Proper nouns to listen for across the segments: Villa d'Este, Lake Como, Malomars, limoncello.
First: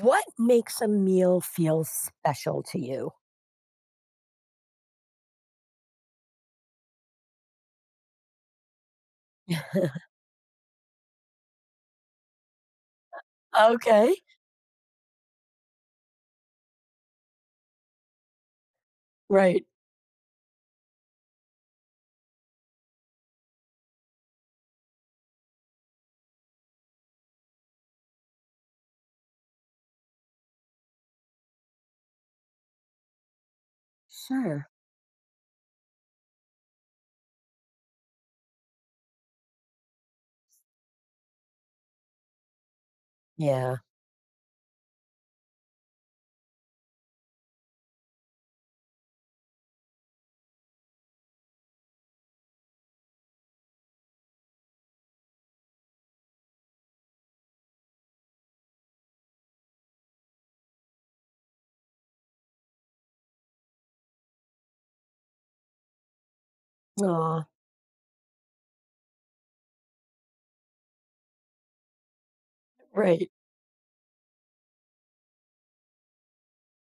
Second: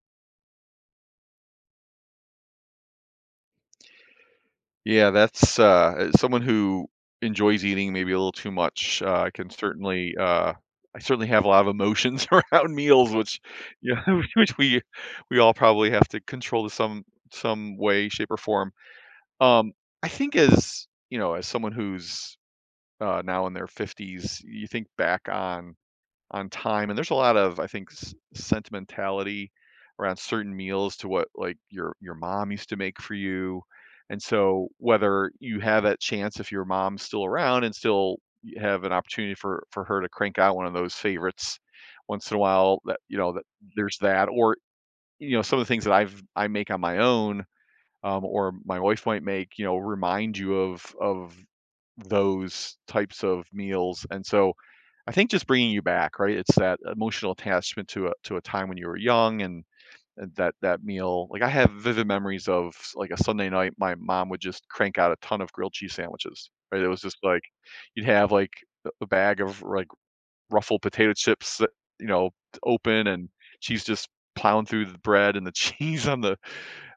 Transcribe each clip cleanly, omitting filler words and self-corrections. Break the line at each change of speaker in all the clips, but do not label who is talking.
What makes a meal feel special to you?
Yeah, that's as someone who enjoys eating maybe a little too much. I can certainly, uh, I certainly have a lot of emotions around meals, which, yeah,
Okay.
which we all probably have to control to some way, shape, or form.
Right.
Um, I think as you know, as someone who's now in their fifties, you think back on time. And there's a lot of, I think, sentimentality around certain meals to what like your mom used to make for you. And so
Sure.
whether you have that chance if your mom's still around and still you have an opportunity for her to crank out one of those favorites once in a while, that you know that
Yeah.
there's that, or you know some of the things that I make on my own. Or my wife might make, you know, remind you of those types of meals. And so I think just bringing you back, right? It's that emotional attachment to a time when you were young and and that meal. Like I have vivid memories of like a Sunday night, my mom would just crank out a ton of grilled cheese sandwiches. Right? It was just
Aw,
like you'd have like a bag of like ruffled potato chips, that, you know, open, and
right.
she's just plowing through the bread and the cheese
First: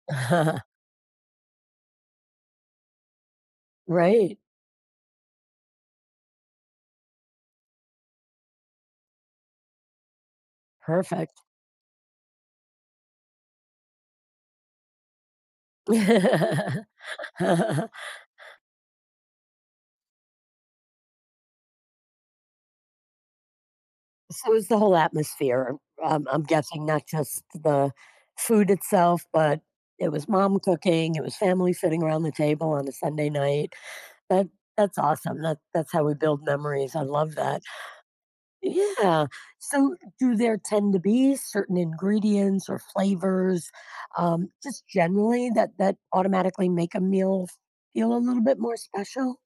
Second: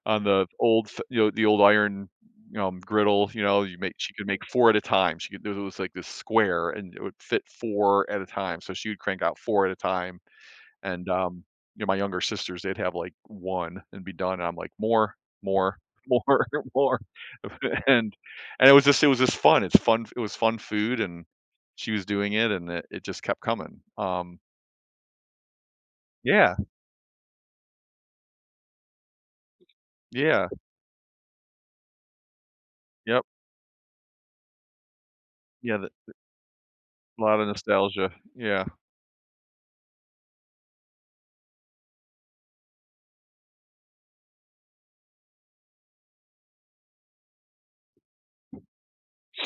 on the old f you know, the old iron, griddle, you know, you make she could
Right.
make 4 at a time. She could It was like this square, and it would fit 4 at a time, so she would crank out 4 at a time, and,
Perfect.
you know, my younger sisters, they'd have, like, 1 and be done, and I'm like, "More, more, more, more," and and it was just fun. It was fun food, and she was doing it, and it just kept coming.
So is the whole atmosphere. I'm
Yeah,
guessing not just the food itself, but it was
yeah,
mom cooking, it was family sitting around the table on a
yep,
Sunday night. That that's awesome. That
yeah, the
that's how we build memories. I
a
love
lot of
that.
nostalgia, yeah.
Yeah. So, do there tend to be certain ingredients or flavors, just generally that that automatically make a meal feel a little bit more special?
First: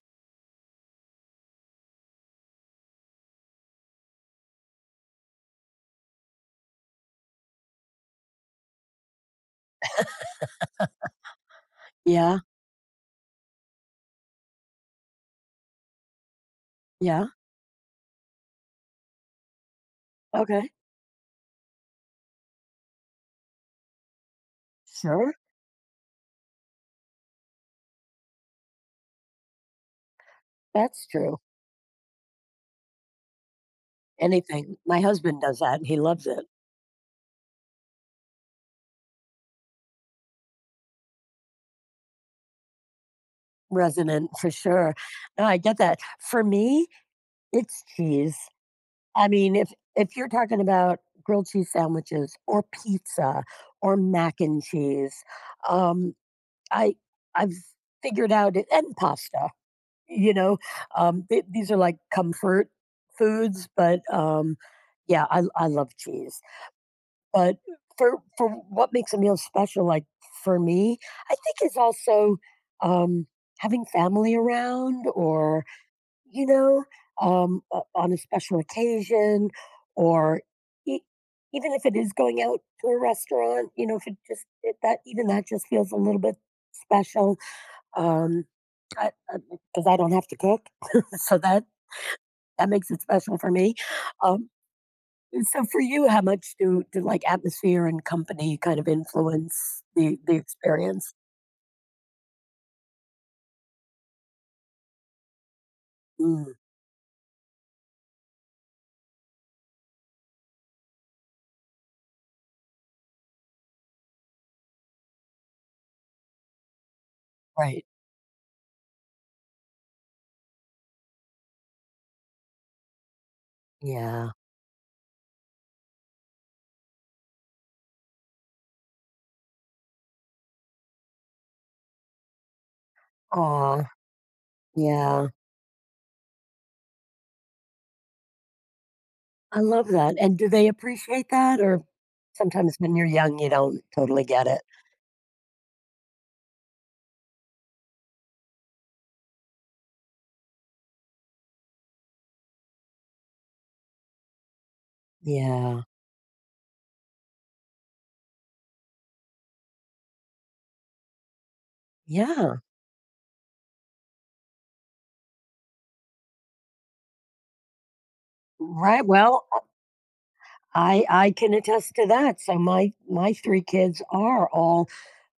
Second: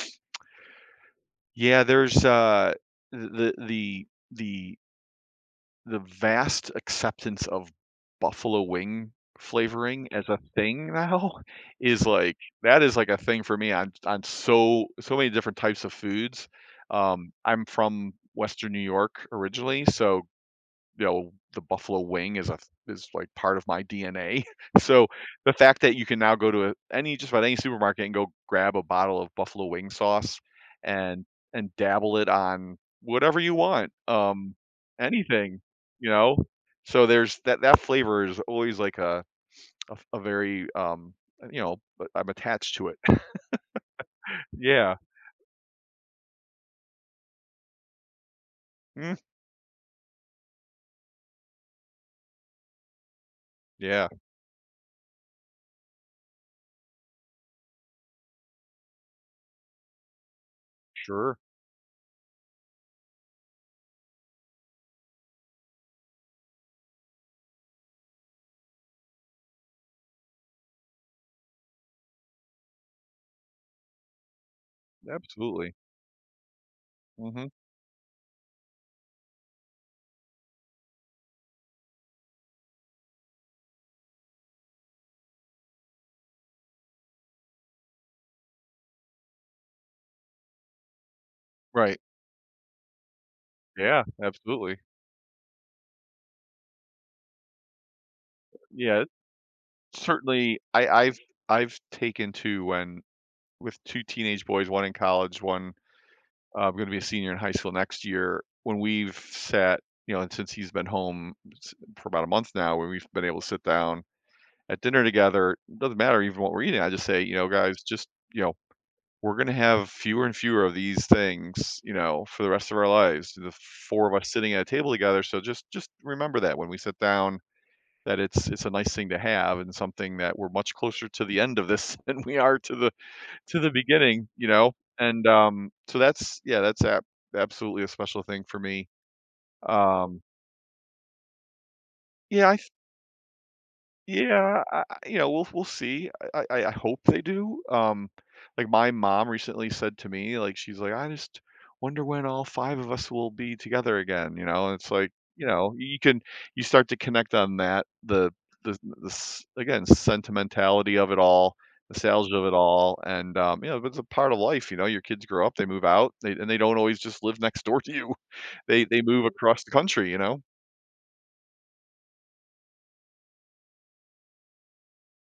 Yeah, there's the the the the vast acceptance of buffalo wing flavoring as a thing now is like
Yeah.
that is like a thing for me on on so many different types of foods.
Yeah.
I'm from Western New York originally, so
Okay.
you know, the buffalo wing is a is like part of my DNA. So
Sure.
the fact that you can now go to any just about any supermarket and go grab a bottle of buffalo wing sauce
That's
and
true.
and dabble it on whatever you want,
Anything. My husband does
anything,
that and he
you
loves
know.
it.
So there's that that flavor is always like a very you know, but I'm attached to it.
Resonant for sure.
Yeah,
No, I get that. For me, it's cheese.
mm,
I mean, if you're talking about grilled cheese sandwiches or pizza or
yeah,
mac and cheese, um, I I've figured out it and pasta, you know,
sure,
these are like comfort foods, but yeah, I love cheese. But for what makes a meal special, like for me, I think is also um, having family around, or
absolutely,
you know,
hmm,
on a special occasion, or e- even if it is going out to a restaurant, you know, if it just it, that even that just feels a little bit special um, because I 'cause I don't have to cook, so that
right,
that makes it special for me.
yeah,
Um,
absolutely,
so for you, how much do, like, atmosphere and company kind of
yeah.
influence the
Certainly,
experience?
I've taken to when with 2 teenage boys, 1 in college, 1,
Mm,
gonna be a senior in high school next year, when we've sat, you know, and since he's been home s for about a month now, when we've been able to sit down at dinner together, doesn't matter even what we're eating, I just say, you know, "Guys,
right.
just, you know, we're gonna have fewer and fewer of these things, you know, for the rest of our lives, the 4 of us
Yeah.
sitting at a table together, so just remember that when we sit down, that it's a nice thing to have and something that we're much closer to the end of this than we are to the
Oh,
beginning, you know?" And,
yeah.
so that's yeah, that's ab absolutely a special thing for me.
I love that,
Um,
and do they appreciate that, or
yeah, I
sometimes when you're young, you don't totally get it?
Yeah, you know, we'll see. I hope they do. Like my mom recently said to me, like she's like, I just wonder when all 5 of us will be together again. You know, and it's like you know,
Yeah.
you can you start to connect on that again sentimentality of it all, nostalgia of it
Yeah.
all, and you know, but it's a part of life. You know, your kids grow up, they move out, and they don't always just live next door to you. They
Right,
move
well,
across the country. You know.
I can attest to that, so my 3 kids are all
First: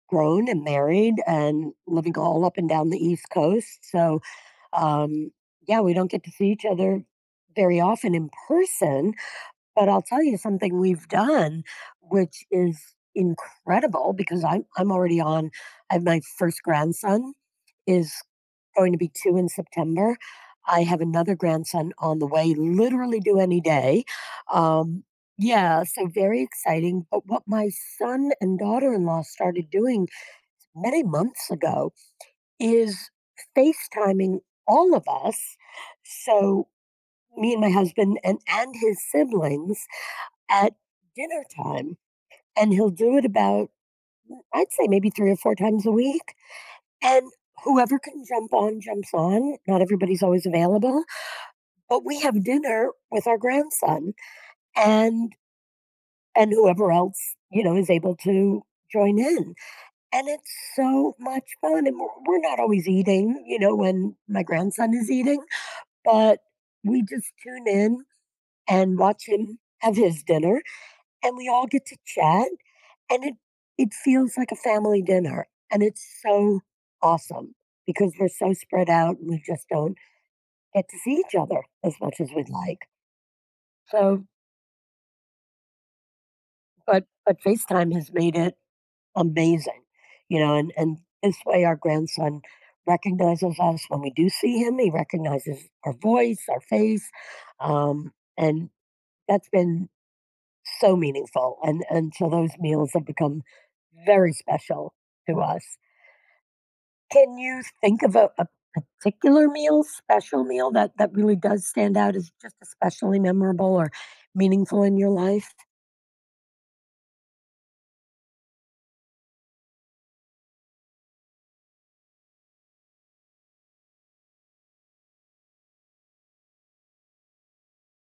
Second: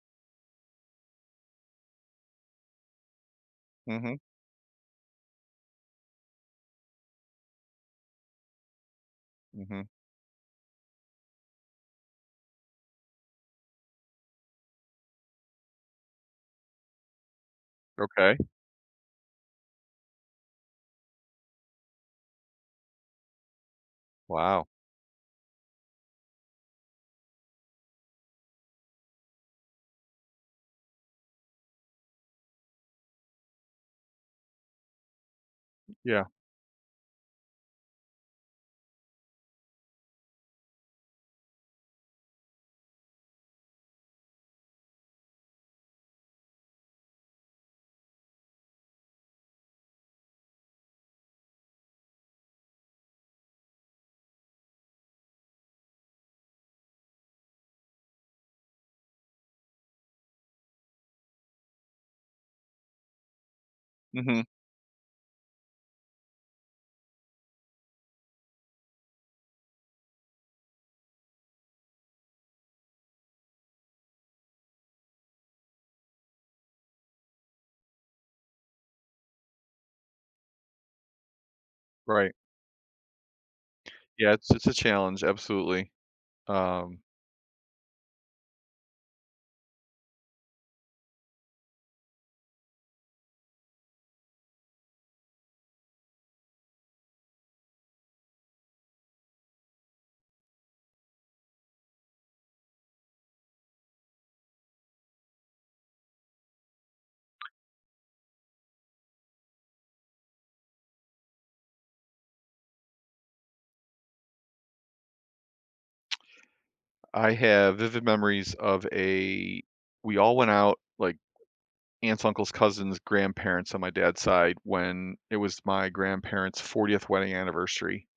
grown and married and living all up and down the East Coast.
Mm-hmm.
So, um, yeah, we don't get to see each other very often in person.
Mm-hmm.
But I'll tell you something we've done, which is incredible I'm already on, I have my first grandson is
Okay.
going to be two in September. I have another grandson on the way, literally do any day.
Wow.
Um, yeah, so very exciting. But what my son and daughter in law started doing many months ago is FaceTiming all of us.
Yeah.
So me and my husband and his siblings at dinner time. And he'll do it about, I'd say maybe three or four times a week. And whoever can jump on, jumps on. Not everybody's always available. But we have dinner with our grandson and and whoever else, you know, is able to join in. And it's so much fun, and we're not always eating, you know, when
Mm-hmm.
my grandson is eating, but we just tune in and watch him have his dinner, and we all get to chat, and it feels like a family dinner, and it's so awesome because we're so spread out, and we just don't get to see each other as much as
Right.
we'd like. So
Yeah, it's a challenge, absolutely. Um,
but FaceTime has made it amazing, you know, and this way our grandson recognizes us when we do see him. He recognizes our voice, our face, um, and that's been so meaningful. And so those meals have become very special to us. Can you think of a particular meal, special meal that that really does stand out as just especially memorable or meaningful in your life?
I have vivid memories of a we all went out, like, aunts, uncles, cousins, grandparents on my dad's side when it was my grandparents' 40th wedding anniversary.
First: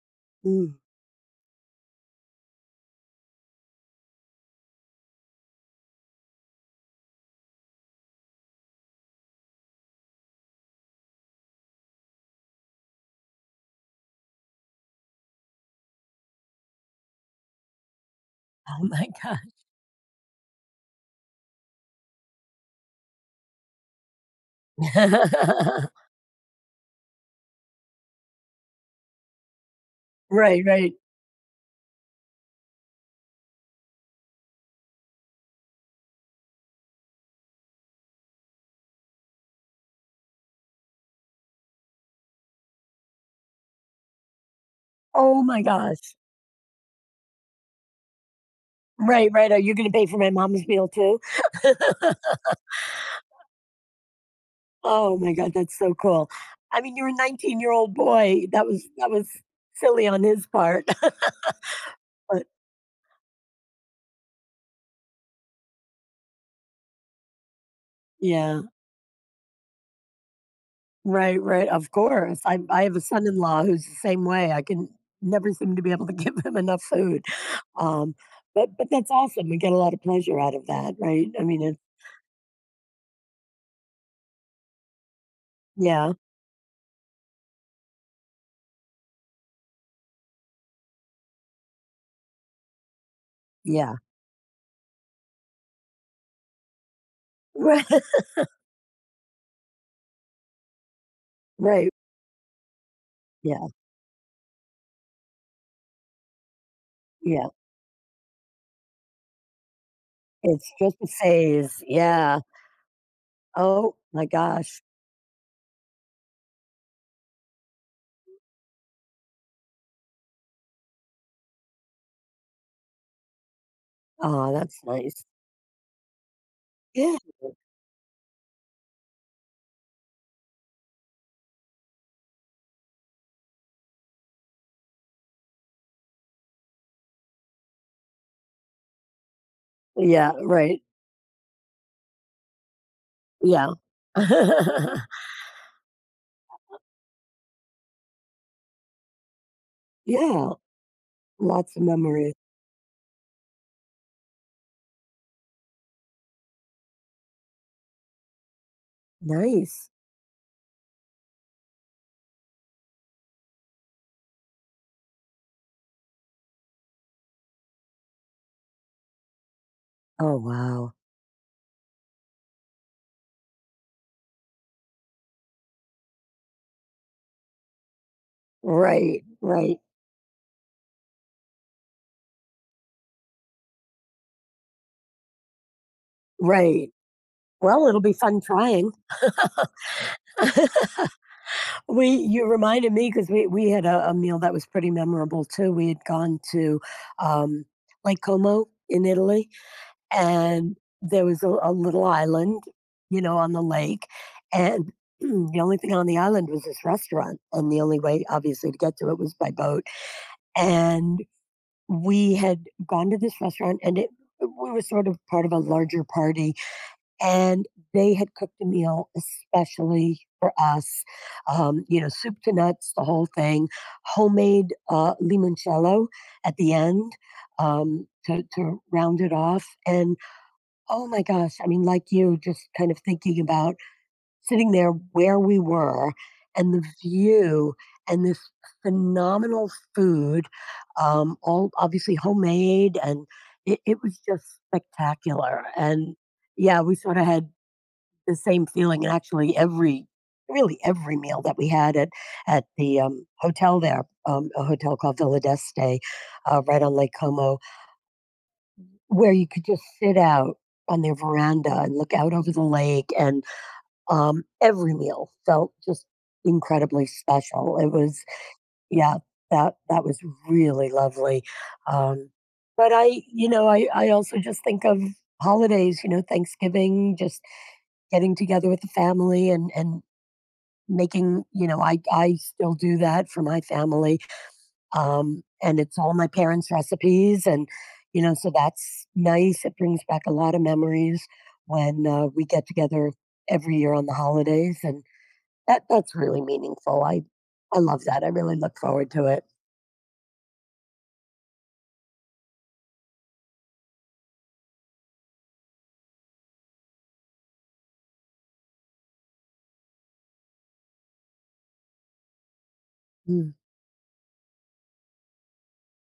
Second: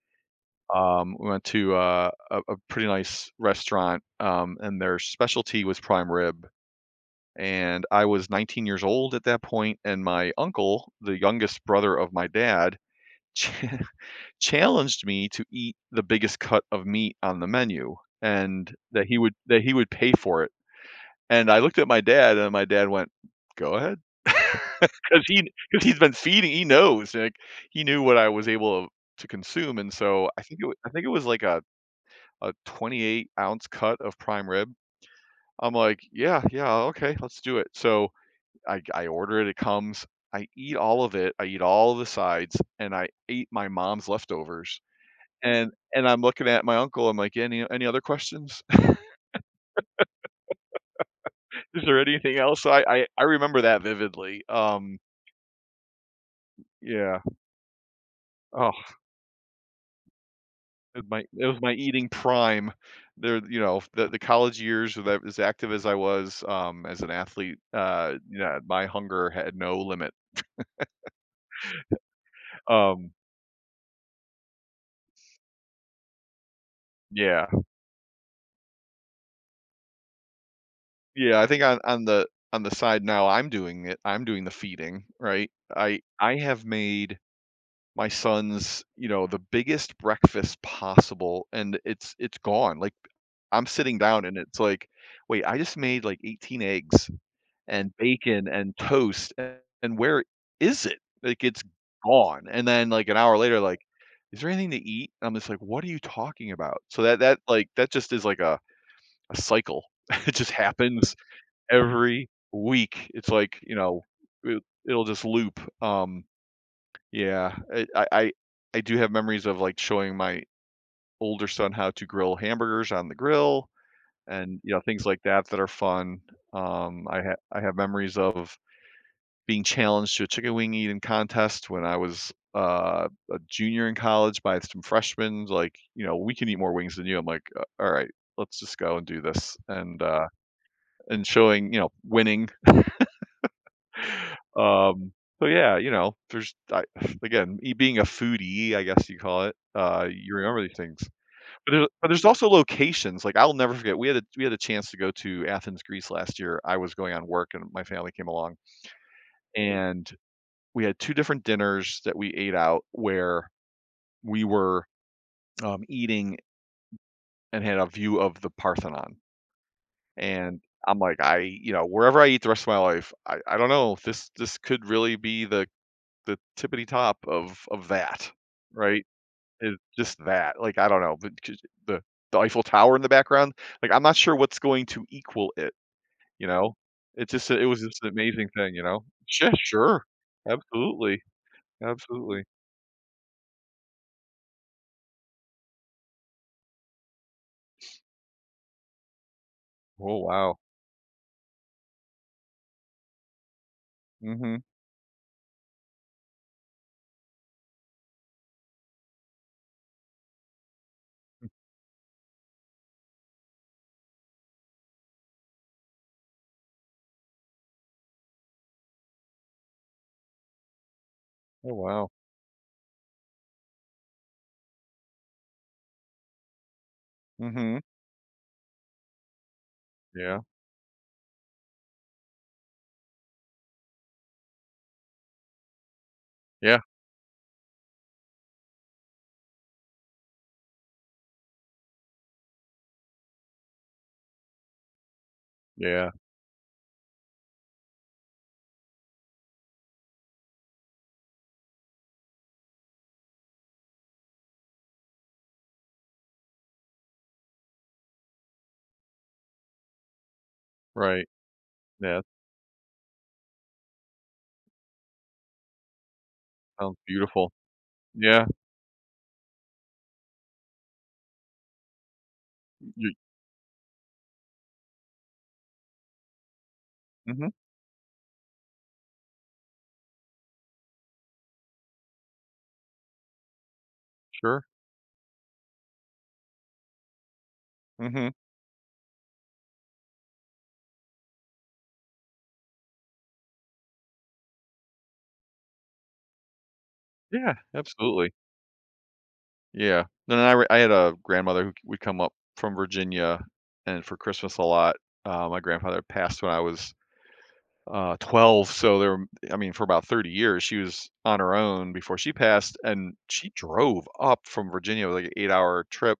Mm,
We went to, a pretty nice restaurant, and their specialty was prime rib, and I was 19 years old at that point, and my uncle, the youngest brother of my dad, challenged me to eat the biggest cut of meat on the menu and
oh my god!
that he would pay for it. And I looked at my dad and my dad went, "Go ahead." Because he's been feeding he knows, like, he knew what I was able to consume, and so
right,
I
right.
think it was like a 28-ounce cut of prime rib. I'm like, "Yeah, yeah, okay, let's do it." So I order it, it comes, I eat all of it, I eat all of the sides, and I ate my mom's leftovers.
Oh my
And
gosh.
I'm looking at my uncle, I'm like, "Any other questions?
Right, right. Are you gonna pay for my mom's meal too?
Is there anything else?" So I remember that vividly.
Oh my god, that's so cool. I mean, you're a
Yeah.
19-year-old boy.
Oh,
That was silly on his part,
it was my eating
but
prime. There you know, the college years with a as active as I was, as an athlete, yeah,
yeah.
my hunger had no limit.
Right, right. Of course. I have a
Um,
son-in-law who's the same way. I can never seem to be able to give him enough food.
yeah.
Um, but that's awesome. We get a lot of pleasure out of that, right?
Yeah,
I
I think
mean,
on
it's
on the side now, I'm doing it. I'm doing the feeding, right? I
yeah,
I have made my son's, you know, the biggest breakfast possible, and it's gone, like, I'm
yeah.
sitting down and it's like, "Wait, I just made, like, 18 eggs
Right,
and bacon and toast, and where is it?" Like, it's
right.
gone, and then, like, an hour later,
Yeah,
like, "Is there anything to eat?" I'm just like, "What are you talking about?" So
yeah.
like, that just is like a cycle. It just
It's just a
happens
phase.
every
Yeah.
week. It's like, you
Oh
know,
my
it
gosh.
it'll just loop, yeah, I do have memories of, like, showing my older son how to grill hamburgers on the grill
Oh,
and, you know,
that's
things like
nice.
that that are fun.
Yeah.
I have memories of being challenged to a chicken wing eating contest when I was, a junior in college by some freshmen, like, you know, "We can eat more wings than you." I'm like, "A Alright, let's just go and do this," and,
Yeah, right.
showing, you know, winning.
Yeah.
Um, so yeah, you know, there's I, again, me being a foodie, I guess you call it. You
Yeah,
remember these things, but
lots of
there's
memories.
also locations. Like I'll never forget. We had a chance to go to Athens, Greece last year. I was going on work, and my family came along,
Nice.
and we had two different dinners that we ate out where we were eating and had a view of the Parthenon.
Oh,
And
wow.
I'm like, you know, wherever I eat the rest of my life, I don't know. This could really be the tippity top of that, right?
Right,
Is
right,
just that. Like, I don't know, but j the the Eiffel Tower in the background, like, I'm not sure what's going to equal it, you know?
right.
It was
Well,
just
it'll
an
be fun
amazing thing, you
trying.
know? Yeah, sure. Absolutely,
We
absolutely.
you reminded me because we had a meal that was pretty memorable too. We had gone to, um, Lake Como in Italy,
Oh, wow.
and there was a little island, you know, on the lake,
Mhm.
and the only thing on the island was this restaurant, and the only way, obviously, to get to it was by boat, and we had gone to this restaurant and it we were sort of part of a larger party and they had cooked a meal especially for us
Oh,
you know
wow.
soup to nuts the whole thing homemade limoncello at the end,
Mhm.
to round it off and
Yeah.
oh my gosh I mean like you just kind of thinking about sitting there where we were and
Yeah.
the view and this phenomenal food, all obviously homemade, and it was just spectacular.
Yeah.
And yeah, we sort of had the same feeling. And actually, every really every meal that we had at the hotel there, a hotel called Villa d'Este, right on Lake Como, where you could just sit out on their
Right.
veranda and look
Yeah,
out over the lake and every meal felt just
sounds
incredibly
beautiful.
special. It was
Yeah.
yeah, that that was really lovely. Um, but
You
I, you know, I also just think of holidays, you know, Thanksgiving, just
mhm.
getting together with the family and making, you know, I still do that for my family.
Sure.
And it's all my parents' recipes and you
Mhm.
know, so that's nice. It brings back a lot of memories when we get together every year on the holidays and that that's really meaningful. I
Yeah,
I love that. I
absolutely.
really look forward to it.
Yeah. No, no, I had a grandmother who c would come up from Virginia, and for Christmas a lot, my grandfather passed when I was, 12, so there were I mean, for about 30 years, she was on her own before she passed, and she
Mm.
drove up from Virginia, with like, an 8-hour trip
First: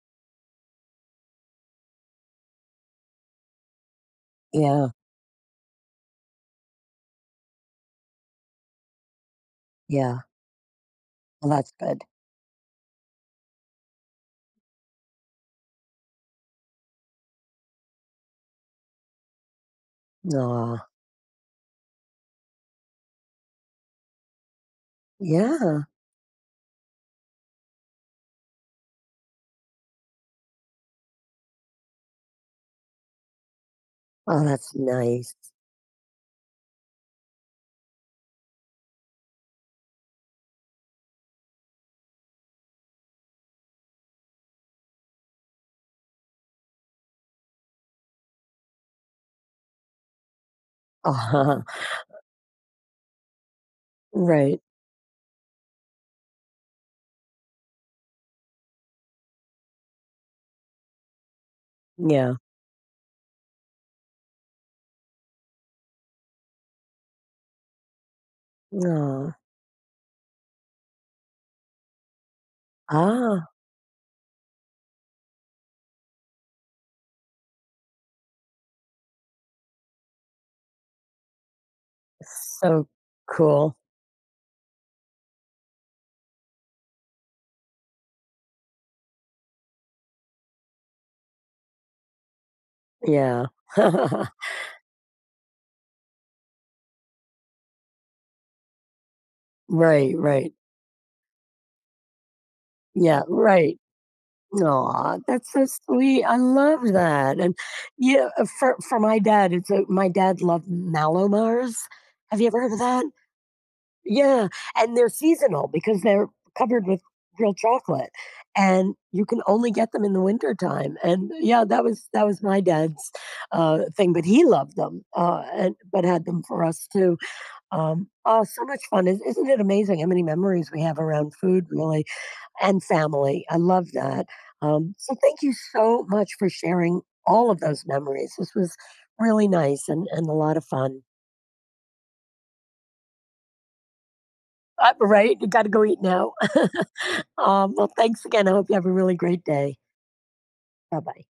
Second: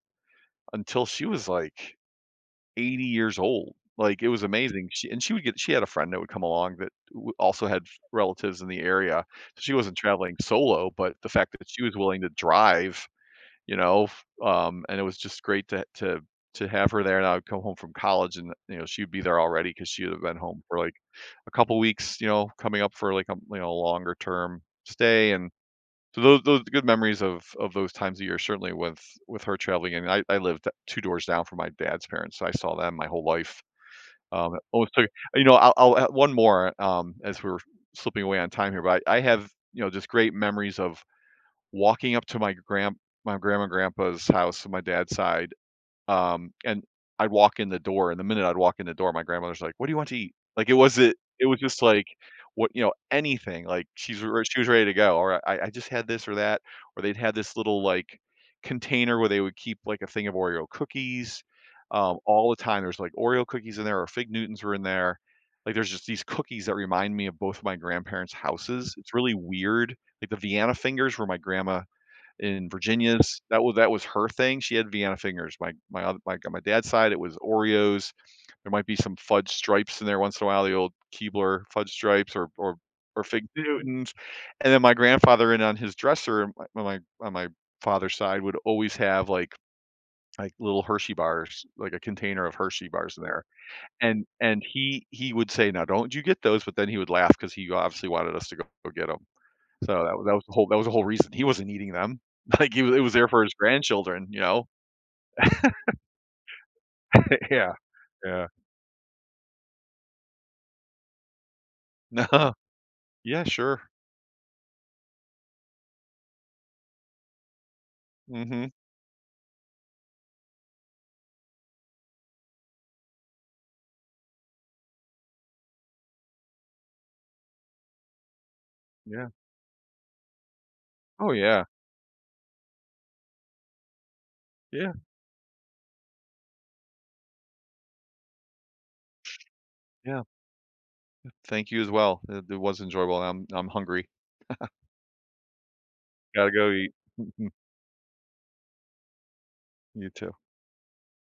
until she was, like, 80 years old. Like, it was amazing.
Yeah,
She would get she had a friend that would come along that w also had relatives in the area. So she wasn't
yeah.
traveling solo, but the
Well,
fact that
that's
she was
good.
willing to drive you know, f and it was just great to have her there, and I would come home from college and, you know, she'd be there already because she would have been home
Aw,
for, like, a couple weeks, you know, coming up for, like, you know, longer term stay, and
yeah.
so those are good memories of those times of year, certainly with her traveling, and I lived 2 doors down from my dad's parents, so I saw them my whole life.
Oh,
It
that's
always took
nice.
you know, I'll add one more, as we're slipping away on time here, but I have, you know, just great memories of walking up to my grandma and grandpa's house on my dad's side, and I'd walk in the door, and the minute I'd walk in the door, my grandmother's like, "What do you want to eat?" Like, it wasn't it was
Uh-huh.
just like, what you know, anything, like, she
Right.
was ready to go, or I just had this or that, or they'd had this little, like, container where they would keep, like, a thing of Oreo cookies,
Yeah.
all the time, there's, like, Oreo cookies in there or Fig Newtons were in there. Like, there's just these cookies that remind me of both of my grandparents' houses. It's
Aw.
really weird, like, the Vienna fingers were my grandma in Virginia's.
Ah,
That was her thing. She had Vienna fingers. My other like on my dad's side, it was Oreos. There might be some fudge stripes in there once in a while, the old Keebler fudge stripes or or
so
or fig
cool.
Newtons. And then my grandfather and on his dresser on my father's side would always have like little Hershey bars, like a container of Hershey bars in there.
Yeah.
And he would say, "Now don't you get those," but then he would laugh because he obviously wanted us to go, go get them. So
Right, right.
that was the whole reason. He wasn't eating them. Like, he was it was
Yeah,
there for his
right.
grandchildren, you know?
Aw, that's so sweet. I love that. And
Yeah,
yeah,
yeah.
for my dad, it's a my dad loved Malomars.
No.
Have you ever heard of that?
Yeah, sure.
Yeah, and they're seasonal because they're covered with real chocolate,
Mhm.
and you can only get them in the winter time. And yeah, that was my dad's, thing, but he loved them, and but had them for us too. Oh, so much fun. Is
Yeah.
isn't it amazing how many memories we have
Oh,
around
yeah.
food really, and family? I love that.
Yeah,
So thank you so much for sharing all of those memories. This was really nice
yeah.
and a lot of fun.
Thank you as well. It was enjoyable. I'm hungry.
Right? You gotta go eat now.
Gotta go eat.
Well, thanks again. I hope you have a really great day.
You too.
Bye bye.